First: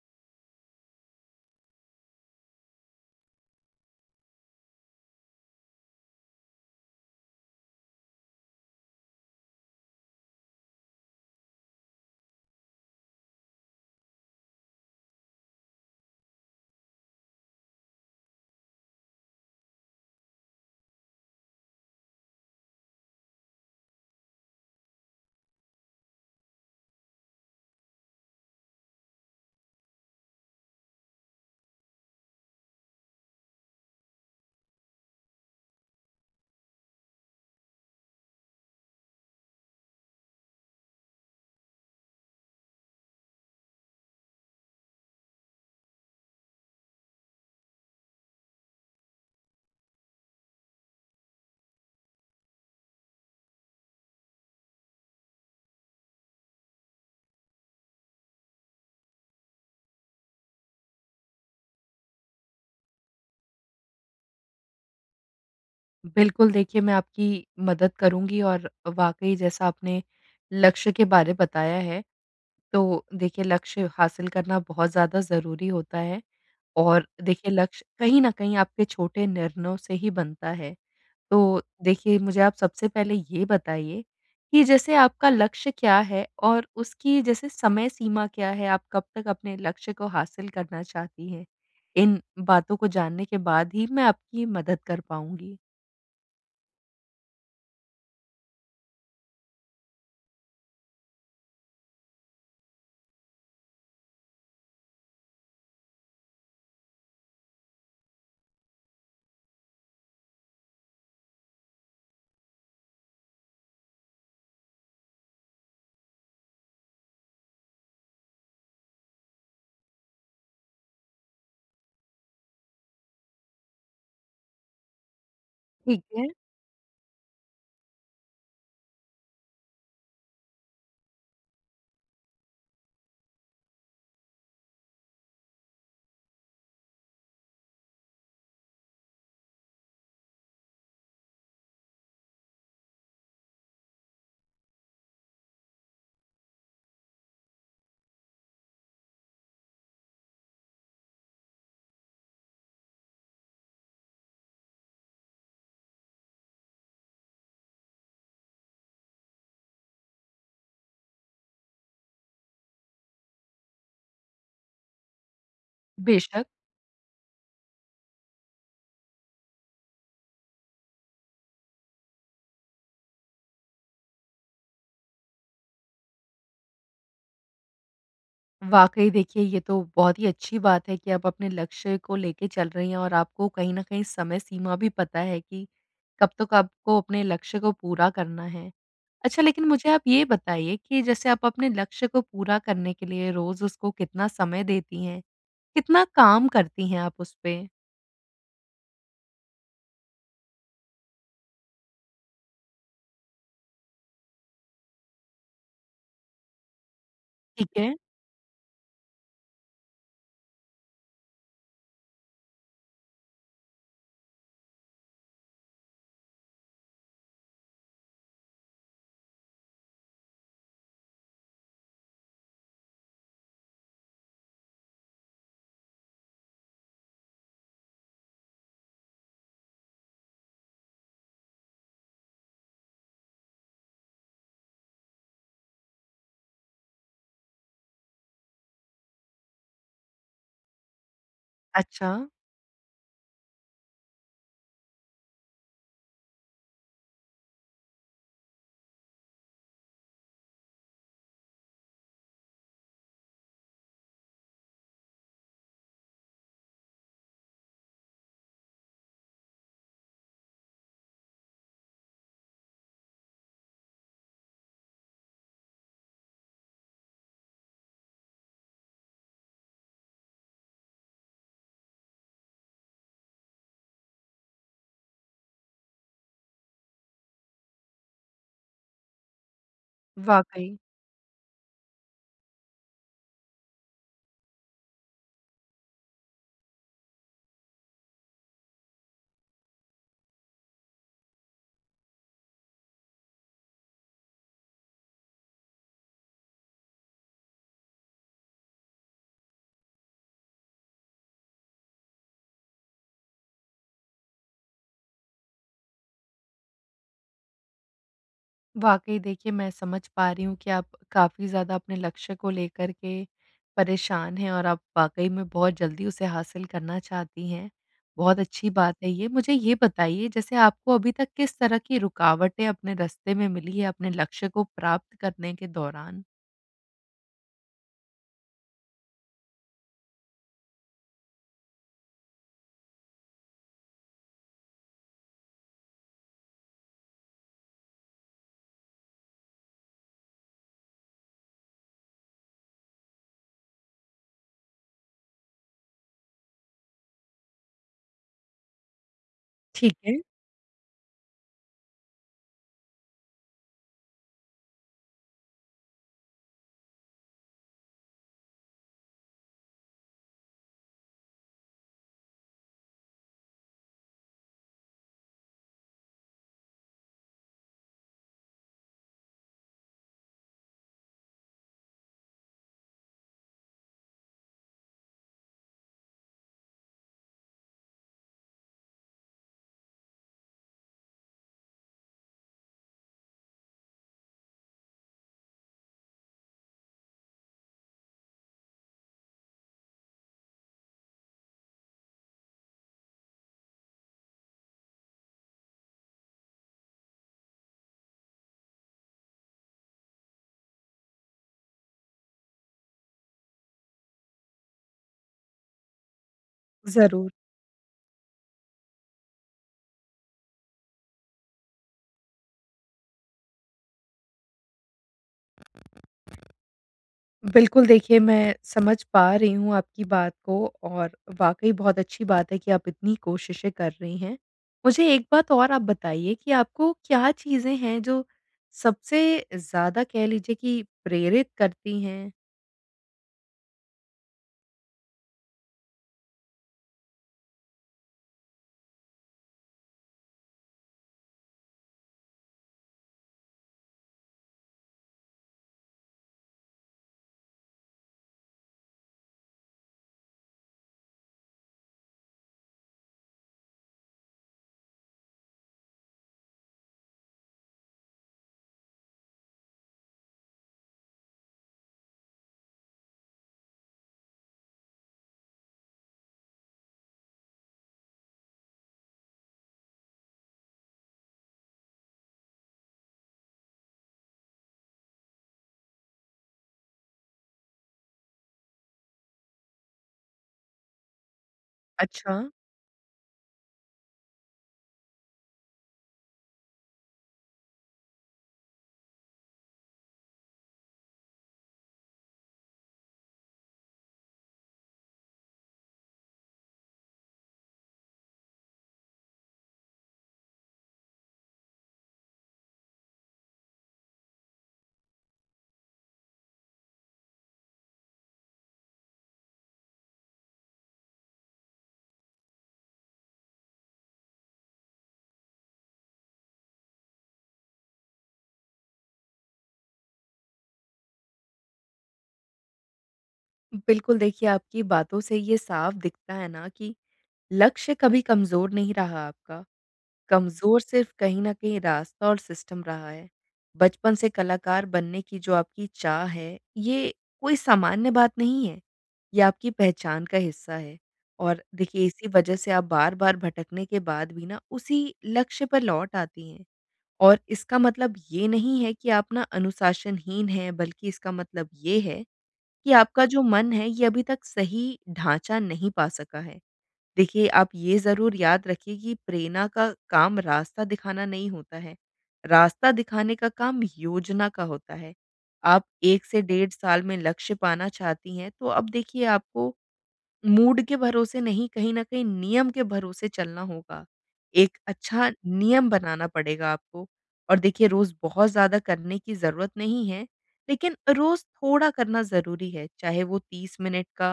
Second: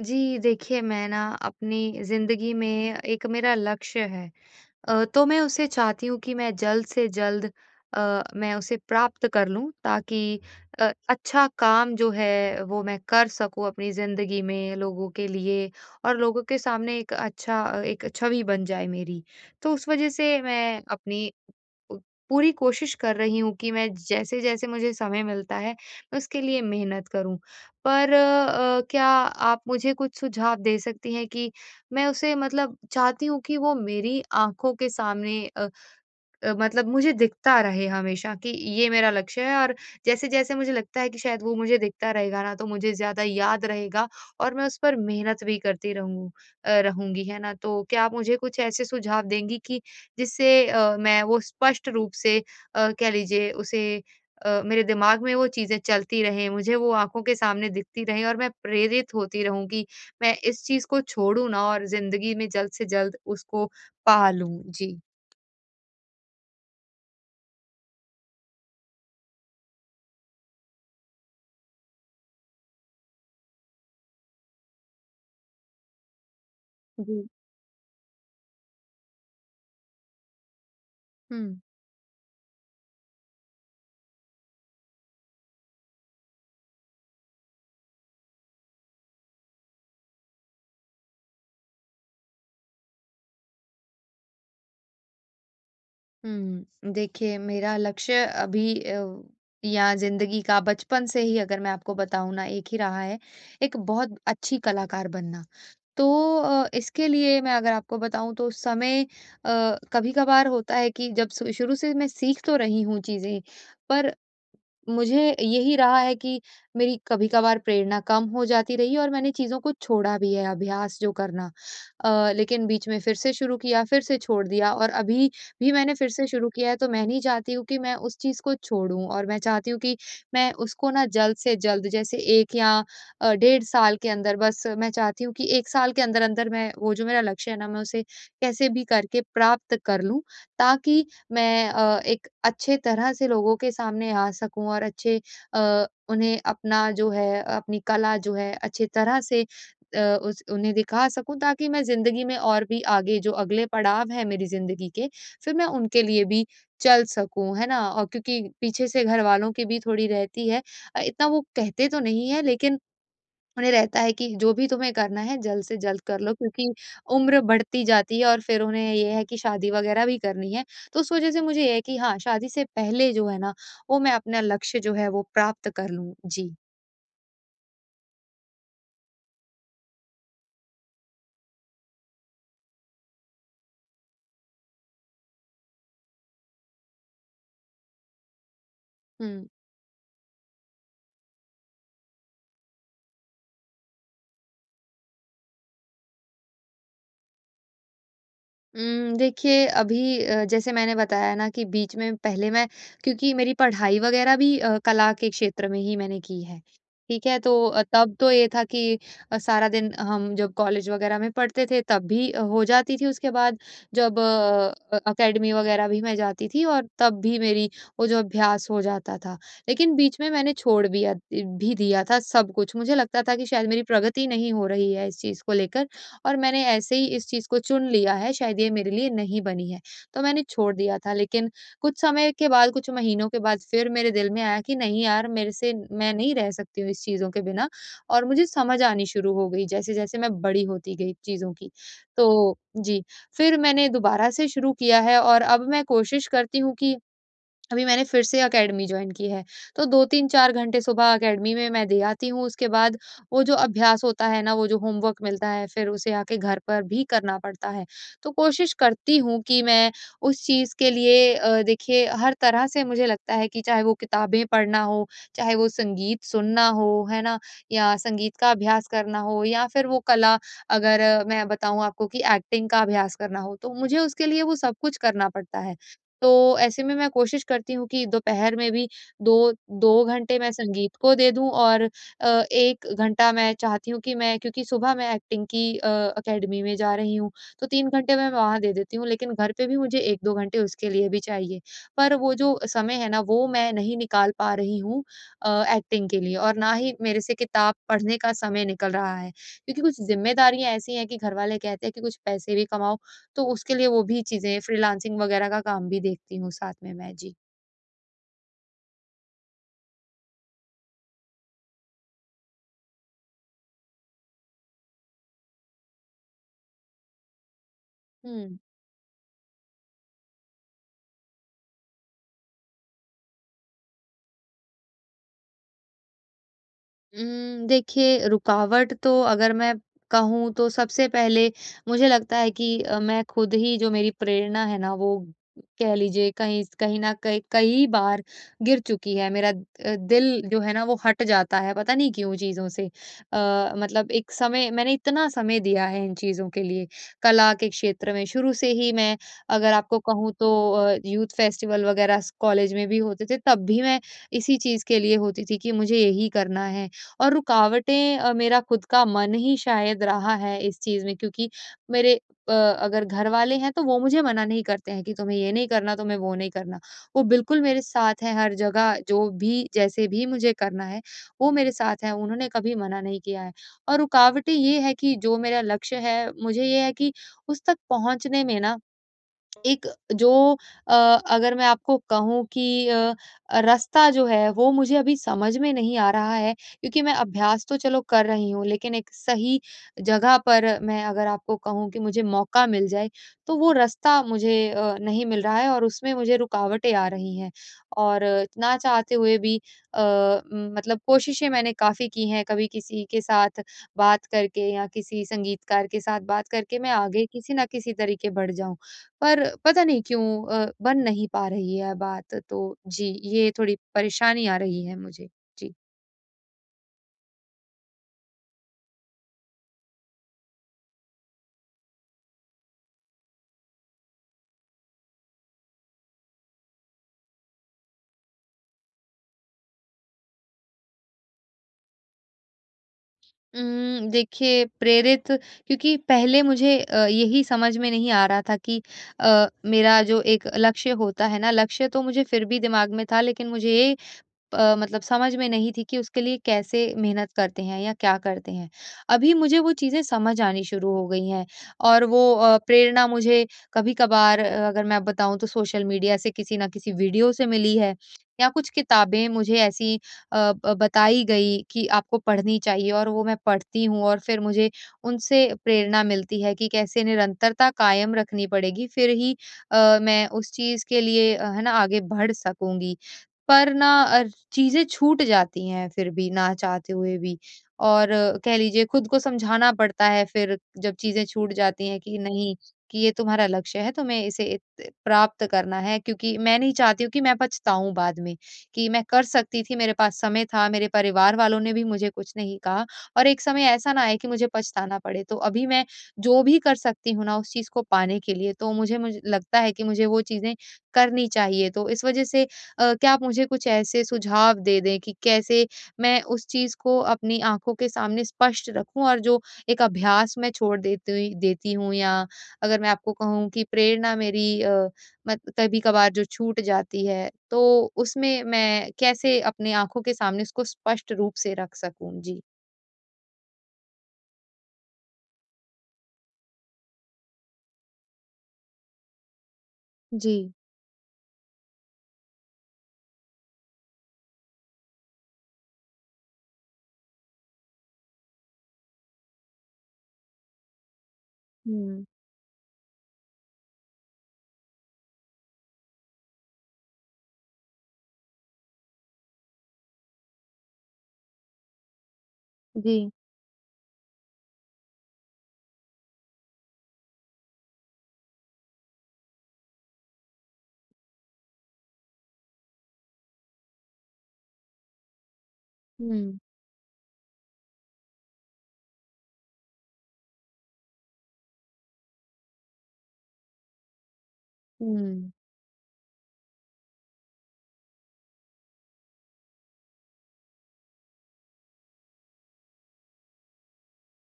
जी, देखिए मैं ना अपनी ज़िंदगी में एक मेरा लक्ष्य है। तो मैं उसे चाहती हूँ कि मैं जल्द से जल्द मैं उसे प्राप्त कर लूँ, ताकि अच्छा काम जो है वो मैं कर सकूँ अपनी ज़िंदगी में लोगों के लिए, और लोगों के सामने एक अच्छा एक छवि बन जाए मेरी। तो उस वज़ह से मैं अपनी प पूरी कोशिश कर रही हूँ कि मैं जैसे-जैसे मुझे समय मिलता है, मैं उसके लिए मेहनत करूँ। पर क्या आप मुझे कुछ सुझाव दे सकती हैं कि मैं उसे मतलब चाहती हूँ कि वो मेरी आँखों के सामने मतलब मुझे दिखता रहे हमेशा कि ये मेरा लक्ष्य है। और जैसे-जैसे मुझे लगता है कि शायद वो मुझे दिखता रहेगा ना, तो मुझे ज़्यादा याद रहेगा, और मैं उस पर मेहनत भी करती रहूँ रहूँगी, है ना? तो क्या आप मुझे कुछ ऐसे सुझाव देंगी कि जिससे मैं वो स्पष्ट रूप से, कह लीजिए उसे, मेरे दिमाग में वो चीज़ें चलती रहें, मुझे वो आँखों के सामने दिखती रहें और मैं प्रेरित होती रहूँ कि मैं इस चीज़ को छोड़ूँ ना और ज़िंदगी में जल्द से जल्द उसको पा लूँ। जी। बिल्कुल, देखिए मैं आपकी मदद करूँगी और वाक़ई जैसा आपने लक्ष्य के बारे बताया है, तो देखिए लक्ष्य हासिल करना बहुत ज़्यादा ज़रूरी होता है और जी। देखिए लक्ष्य कहीं न कहीं आपके छोटे निर्णयों से ही बनता है। हुँ। तो देखिए मुझे आप सबसे पहले ये बताइए कि जैसे आपका लक्ष्य क्या है और उसकी जैसे समय सीमा क्या है? आप कब तक अपने लक्ष्य को हासिल करना चाहती हैं? इन बातों को जानने के बाद ही मैं आपकी मदद कर पाऊँगी। हुँ, देखिए मेरा लक्ष्य अभी, या ज़िंदगी का बचपन से ही अगर मैं आपको बताऊँ ना, एक ही रहा है, एक बहुत अच्छी कलाकार बनना। तो इसके लिए मैं अगर आपको बताऊँ, तो समय कभी-कभार होता है कि जब सु शुरू से मैं सीख तो रही हूँ चीज़ें, पर मुझे यही रहा है कि मेरी कभी-कभार प्रेरणा कम हो जाती रही, और मैंने चीज़ों को छोड़ा भी है अभ्यास जो करना। लेकिन बीच में फिर से शुरू किया, फिर से छोड़ दिया, और अभी भी मैंने ठीक फिर से है। शुरू किया है। तो मैं नहीं चाहती हूँ कि मैं उस चीज़ को छोड़ूँ, और मैं चाहती हूँ कि मैं उसको ना जल्द से जल्द जैसे 1 या डेढ़ साल के अंदर, बस मैं चाहती हूँ कि 1 साल के अंदर-अंदर मैं वो जो मेरा लक्ष्य है ना मैं उसे कैसे भी करके प्राप्त कर लूँ, ताकि मैं एक अच्छे तरह से लोगों के सामने आ सकूँ, और अच्छे उन्हें अपना जो है अपनी कला जो है अच्छे तरह से अ, उस उन्हें दिखा सकूँ, ताकि मैं ज़िंदगी में और भी आगे जो अगले पड़ाव हैं मेरी ज़िंदगी के, फिर मैं उनके लिए भी चल सकूँ, है ना? और क्योंकि पीछे से घरवालों की भी थोड़ी रहती है, इतना वो कहते तो नहीं है, लेकिन उन्हें रहता है कि जो भी तुम्हें करना है जल्द से जल्द कर लो, बेशक, क्योंकि उम्र बढ़ती जाती है, और फिर उन्हें ये है कि शादी वगैरह भी करनी है। तो उस वज़ह से मुझे ये है कि हाँ, शादी से पहले जो है ना, वो मैं अपना लक्ष्य जो है वो प्राप्त कर लूँ। जी। वाक़ई देखिए ये तो बहुत ही अच्छी बात है कि आप अपने लक्ष्य को लेके चल रही हैं और आपको कहीं न कहीं समय सीमा भी पता है कि कब तक आपको अपने लक्ष्य को पूरा करना है। अच्छा, हुँ। लेकिन मुझे आप ये बताइए कि जैसे आप अपने लक्ष्य को पूरा करने के लिए रोज़ उसको कितना समय देती हैं? कितना काम करती हैं आप उस पे? देखिए अभी, जैसे मैंने बताया ना, कि बीच में पहले मैं, क्योंकि मेरी पढ़ाई वगैरह भी कला के क्षेत्र में ही मैंने की है, ठीक है? तो ठीक है। तब तो ये था कि सारा दिन हम जब कॉलेज वगैरह में पढ़ते थे तब भी हो जाती थी, उसके बाद जब अकेडमी वगैरह भी मैं जाती थी, और तब भी मेरी वो जो अभ्यास हो जाता था। लेकिन बीच में मैंने छोड़ भी दिया था सब कुछ, मुझे लगता था कि शायद मेरी प्रगति नहीं हो रही है इस चीज़ को लेकर, और मैंने ऐसे ही इस चीज़ को चुन लिया है, शायद ये मेरे लिए नहीं बनी है। तो मैंने छोड़ दिया था, लेकिन कुछ समय के बाद, कुछ महीनों के बाद फिर मेरे दिल में आया कि नहीं यार, मेरे से मैं नहीं रह सकती हूँ इस चीज़ों के बिना, और मुझे समझ आनी शुरू हो गई जैसे-जैसे मैं बड़ी होती गई चीज़ों की। अच्छा, तो जी, फिर मैंने दोबारा से शुरू किया है, और अब मैं कोशिश करती हूँ कि अभी मैंने फिर से अकेडमी जॉइन की है, तो 2-3-4 घंटे सुबह अकेडमी में मैं दे आती हूँ, उसके बाद वो जो अभ्यास होता है ना, वो जो होमवर्क मिलता है, फिर उसे आके घर पर भी करना पड़ता है। तो कोशिश करती हूँ कि मैं उस चीज़ के लिए, देखिए हर तरह से मुझे लगता है कि चाहे वो किताबें पढ़ना हो, चाहे वो संगीत सुनना हो, है ना? या संगीत का अभ्यास करना हो, या फिर वो कला, अगर मैं बताऊँ आपको कि एक्टिंग का अभ्यास करना हो, तो मुझे उसके लिए वो सब कुछ करना पड़ता है। तो ऐसे में मैं कोशिश करती हूँ कि दोपहर में भी 2 2 घंटे मैं वाक़ई। संगीत को दे दूँ, और 1 घंटा मैं चाहती हूँ कि मैं, क्योंकि सुबह मैं एक्टिंग की अकेडमी में जा रही हूँ, तो 3 घंटे मैं वहाँ दे देती हूँ, लेकिन घर पे भी मुझे 1-2 घंटे उसके लिए भी चाहिए। पर वो जो समय है ना, वो मैं नहीं निकाल पा रही हूँ एक्टिंग के लिए, और ना ही मेरे से किताब पढ़ने का समय निकल रहा है। क्योंकि कुछ ज़िम्मेदारियाँ ऐसी हैं कि घरवाले कहते हैं कि कुछ पैसे भी कमाओ, तो उसके लिए वो भी चीज़ें फ्रीलांसिंग वगैरह का काम भी देखती हूँ साथ में मैं। जी। वाक़ई देखिए, मैं समझ पा रही हूँ कि आप काफ़ी ज़्यादा अपने लक्ष्य को लेकर के परेशान हैं और आप वाक़ई में बहुत जल्दी उसे हासिल करना चाहती हैं। बहुत हुँ। अच्छी बात है ये। मुझे ये बताइए, जैसे आपको अभी तक किस तरह की रुकावटें अपने रास्ते में मिली है अपने लक्ष्य को प्राप्त करने के दौरान? देखिए रुकावट तो अगर मैं कहूँ, तो सबसे पहले मुझे लगता है कि मैं खुद ही, जो मेरी प्रेरणा है ना वो, कह लीजिए, कहीं कहीं न कहीं कई बार गिर चुकी है। मेरा दिल जो है ना वो हट जाता है, पता नहीं क्यों चीज़ों से। मतलब एक समय मैंने इतना समय दिया है इन चीज़ों के लिए, कला के क्षेत्र में। शुरू से ही मैं अगर ठीक आपको है, कहूँ, तो यूथ फेस्टिवल वगैरह स कॉलेज में भी होते थे, तब भी मैं इसी चीज़ के लिए होती थी कि मुझे यही करना है। और रुकावटें, मेरा खुद का मन ही शायद रहा है इस चीज़ में, क्योंकि मेरे अगर घर वाले हैं तो वो मुझे मना नहीं करते हैं कि तुम्हें ये नहीं करना, तुम्हें वो नहीं करना। वो बिल्कुल मेरे साथ हैं हर जगह, जो भी जैसे भी मुझे करना है, वो मेरे साथ हैं, उन्होंने कभी मना नहीं किया है। और रुकावटें ये है कि जो मेरा लक्ष्य है, मुझे ये है कि उस तक पहुँचने में ना एक जो, अ, अगर मैं आपको कहूँ कि रास्ता जो है वो मुझे अभी समझ में नहीं आ रहा है, क्योंकि मैं अभ्यास तो चलो कर रही हूँ, लेकिन एक सही जगह पर मैं अगर आपको कहूँ कि मुझे मौका मिल जाए, तो वो रास्ता मुझे नहीं मिल रहा है, और उसमें मुझे रुकावटें आ रही हैं, और ना चाहते हुए भी, मतलब कोशिशें मैंने काफ़ी की हैं, कभी किसी के साथ बात करके या किसी संगीतकार के साथ बात करके मैं आगे ज़रूर। किसी ना किसी तरीके बढ़ जाऊं, पर पता नहीं क्यों, बन नहीं पा रही है बात, तो जी, ये थोड़ी परेशानी आ रही है मुझे। जी। बिल्कुल, देखिए मैं समझ पा रही हूँ आपकी बात को और वाक़ई बहुत अच्छी बात है कि आप इतनी कोशिशें कर रही हैं। मुझे एक बात और आप बताइए, कि आपको क्या चीज़ें हैं जो सबसे ज़्यादा कह लीजिए कि प्रेरित करती हैं? देखिए, प्रेरित, क्योंकि पहले मुझे यही समझ में नहीं आ रहा था कि अ, मेरा जो एक लक्ष्य होता है ना, लक्ष्य तो मुझे फिर भी दिमाग में था, लेकिन मुझे ये मतलब समझ में नहीं थी कि उसके लिए कैसे मेहनत करते हैं या क्या करते हैं। अभी मुझे वो चीज़ें समझ आनी शुरू हो गई हैं, और वो प्रेरणा मुझे कभी-कभार, अगर मैं बताऊँ, तो सोशल मीडिया से किसी न किसी वीडियो से मिली है, या कुछ किताबें मुझे ऐसी अ, ब बताई गई कि आपको पढ़नी चाहिए, और वो मैं पढ़ती हूँ, और फिर मुझे उनसे प्रेरणा मिलती है कि कैसे निरंतरता कायम रखनी पड़ेगी, फिर ही मैं उस चीज़ के लिए, है ना, आगे बढ़ सकूँगी। पर ना, चीज़ें छूट जाती हैं फिर भी ना चाहते हुए भी, और कह लीजिए, खुद को समझाना पड़ता है फिर जब चीज़ें छूट जाती हैं, कि अच्छा। नहीं, कि ये तुम्हारा लक्ष्य है, तुम्हें इसे इत प्राप्त करना है, क्योंकि मैं नहीं चाहती हूँ कि मैं पछताऊँ बाद में, कि मैं कर सकती थी, मेरे पास समय था, मेरे परिवार वालों ने भी मुझे कुछ नहीं कहा, और एक समय ऐसा ना आए कि मुझे पछताना पड़े। तो अभी मैं जो भी कर सकती हूँ ना उस चीज़ को पाने के लिए, तो मुझे मुझे लगता है कि मुझे वो चीज़ें करनी चाहिए। तो इस वज़ह से, क्या आप मुझे कुछ ऐसे सुझाव दे दें कि कैसे मैं उस चीज़ को अपनी आँखों के सामने स्पष्ट रखूँ, और जो एक अभ्यास मैं छोड़ देती हूँ, या अगर मैं आपको कहूँ कि प्रेरणा मेरी, अ, मत कभी-कभार जो छूट जाती है, तो उसमें मैं कैसे अपनी आँखों के सामने इसको स्पष्ट रूप से रख सकूँ? जी। बिल्कुल, देखिए आपकी बातों से ये साफ दिखता है ना कि लक्ष्य कभी कमज़ोर नहीं रहा आपका। जी। कमज़ोर सिर्फ़ कहीं न कहीं रास्ता और सिस्टम रहा है। बचपन से कलाकार बनने की जो आपकी चाह है, ये कोई सामान्य बात नहीं है। ये आपकी पहचान का हिस्सा है और हुँ, देखिए इसी वजह से आप बार-बार भटकने के बाद भी ना उसी लक्ष्य पर लौट आती हैं। और इसका मतलब ये नहीं है कि आप ना अनुशासनहीन हैं, बल्कि इसका मतलब ये है कि जी। आपका जो मन है, ये अभी तक सही ढाँचा नहीं पा सका है। देखिए, आप ये ज़रूर याद रखिए कि प्रेरणा का काम रास्ता दिखाना नहीं होता है। रास्ता दिखाने का काम योजना का होता है। आप 1 हुँ, से डेढ़ साल में लक्ष्य पाना चाहती हैं, तो अब देखिए आपको मूड के भरोसे नहीं, कहीं न कहीं नियम के भरोसे चलना होगा। एक हुँ, अच्छा नियम बनाना पड़ेगा आपको, और देखिए रोज़ बहुत ज़्यादा करने की ज़रूरत नहीं है, लेकिन रोज़ थोड़ा करना ज़रूरी है, चाहे वो 30 मिनट का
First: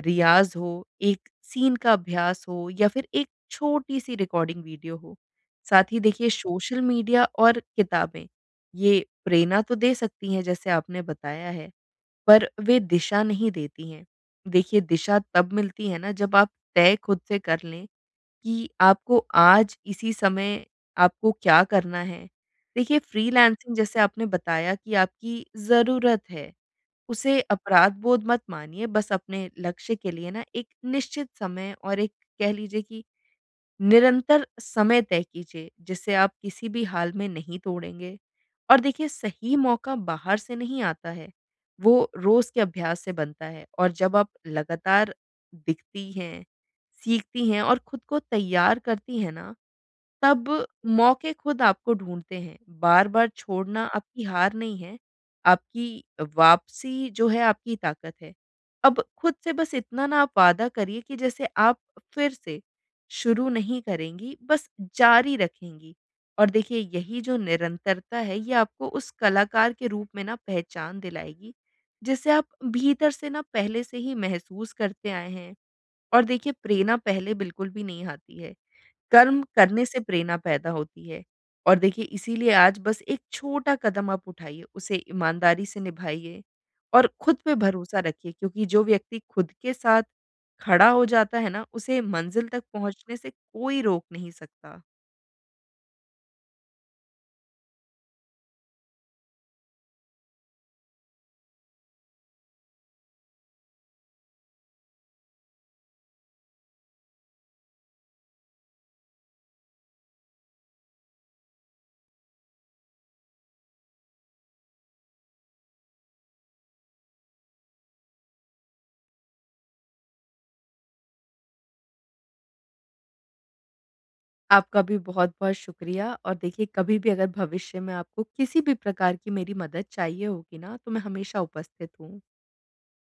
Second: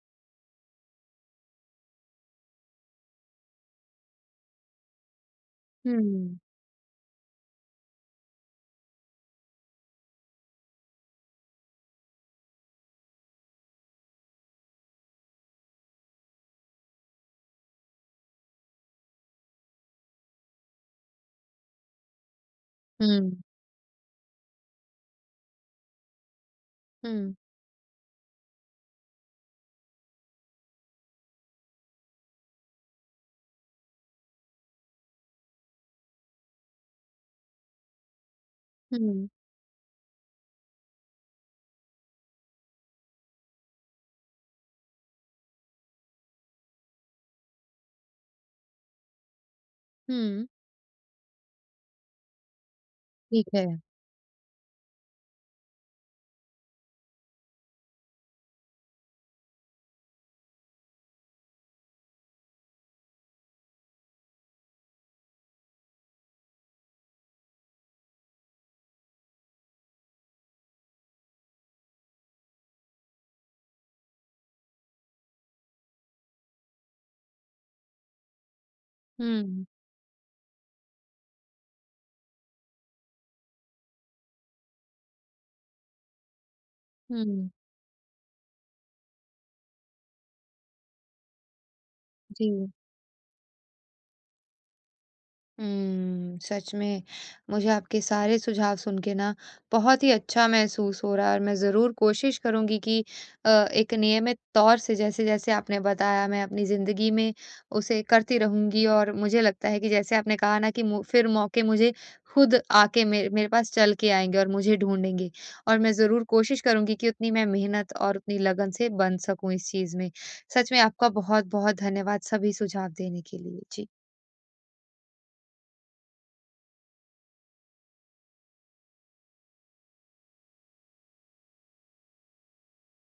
रियाज़ हो, एक सीन का अभ्यास हो या फिर एक छोटी-सी रिकॉर्डिंग वीडियो हो। साथ ही देखिए हुँ, सोशल मीडिया और किताबें, ये प्रेरणा तो दे सकती हैं जैसे आपने बताया है, पर वे दिशा नहीं देती हैं। देखिए, दिशा तब मिलती है ना जब आप तय खुद से कर लें कि आपको आज इसी समय आपको क्या करना है। देखिए, हुँ, फ्रीलांसिंग जैसे आपने बताया कि आपकी ज़रूरत है, हुँ, उसे अपराध बोध मत मानिए, बस अपने लक्ष्य के लिए ना एक निश्चित समय और एक कह लीजिए कि निरंतर समय तय कीजिए जिसे आप किसी भी हाल में नहीं तोड़ेंगे। और देखिए हुँ, सही मौका बाहर से नहीं आता है, वो रोज के अभ्यास से बनता है, और जब आप लगातार दिखती हैं, सीखती हैं और खुद को तैयार करती हैं ना, हुँ। तब मौके खुद आपको ढूँढते हैं। बार-बार ठीक है। छोड़ना आपकी हार नहीं है, आपकी वापसी जो है आपकी ताकत है। अब खुद से बस इतना ना आप वादा करिए कि जैसे आप फिर से शुरू नहीं करेंगी, बस जारी रखेंगी। और देखिए यही जो निरंतरता है, ये आपको उस कलाकार के रूप में ना पहचान दिलाएगी, जिसे आप भीतर से ना पहले से ही महसूस करते आए हैं। और देखिए प्रेरणा पहले बिल्कुल भी नहीं आती है। कर्म हुँ, करने से प्रेरणा पैदा होती है, और देखिए इसीलिए आज बस एक छोटा कदम आप उठाइए, उसे ईमानदारी से निभाइए और खुद हुँ, पे भरोसा रखिए, क्योंकि जो व्यक्ति खुद के साथ खड़ा हो जाता है ना, उसे मंजिल जी। तक पहुँचने से कोई रोक नहीं सकता। सच में मुझे आपके सारे सुझाव सुन के ना बहुत ही अच्छा महसूस हो रहा है, और मैं ज़रूर कोशिश करूंगी कि एक नियमित तौर से, जैसे जैसे आपने बताया, मैं अपनी ज़िंदगी में उसे करती रहूंगी, और मुझे लगता है कि जैसे आपने कहा ना, कि फिर मौके मुझे खुद आके मेरे मेरे पास चल के आएंगे और मुझे ढूंढेंगे, और मैं ज़रूर कोशिश करूंगी कि उतनी मैं मेहनत और उतनी लगन से बन सकूं इस चीज़ में। सच में आपका बहुत बहुत धन्यवाद सभी सुझाव देने के लिए। जी। आपका भी बहुत-बहुत शुक्रिया, और देखिए कभी भी अगर भविष्य में आपको किसी भी प्रकार की मेरी मदद चाहिए होगी ना, तो मैं हमेशा उपस्थित हूँ।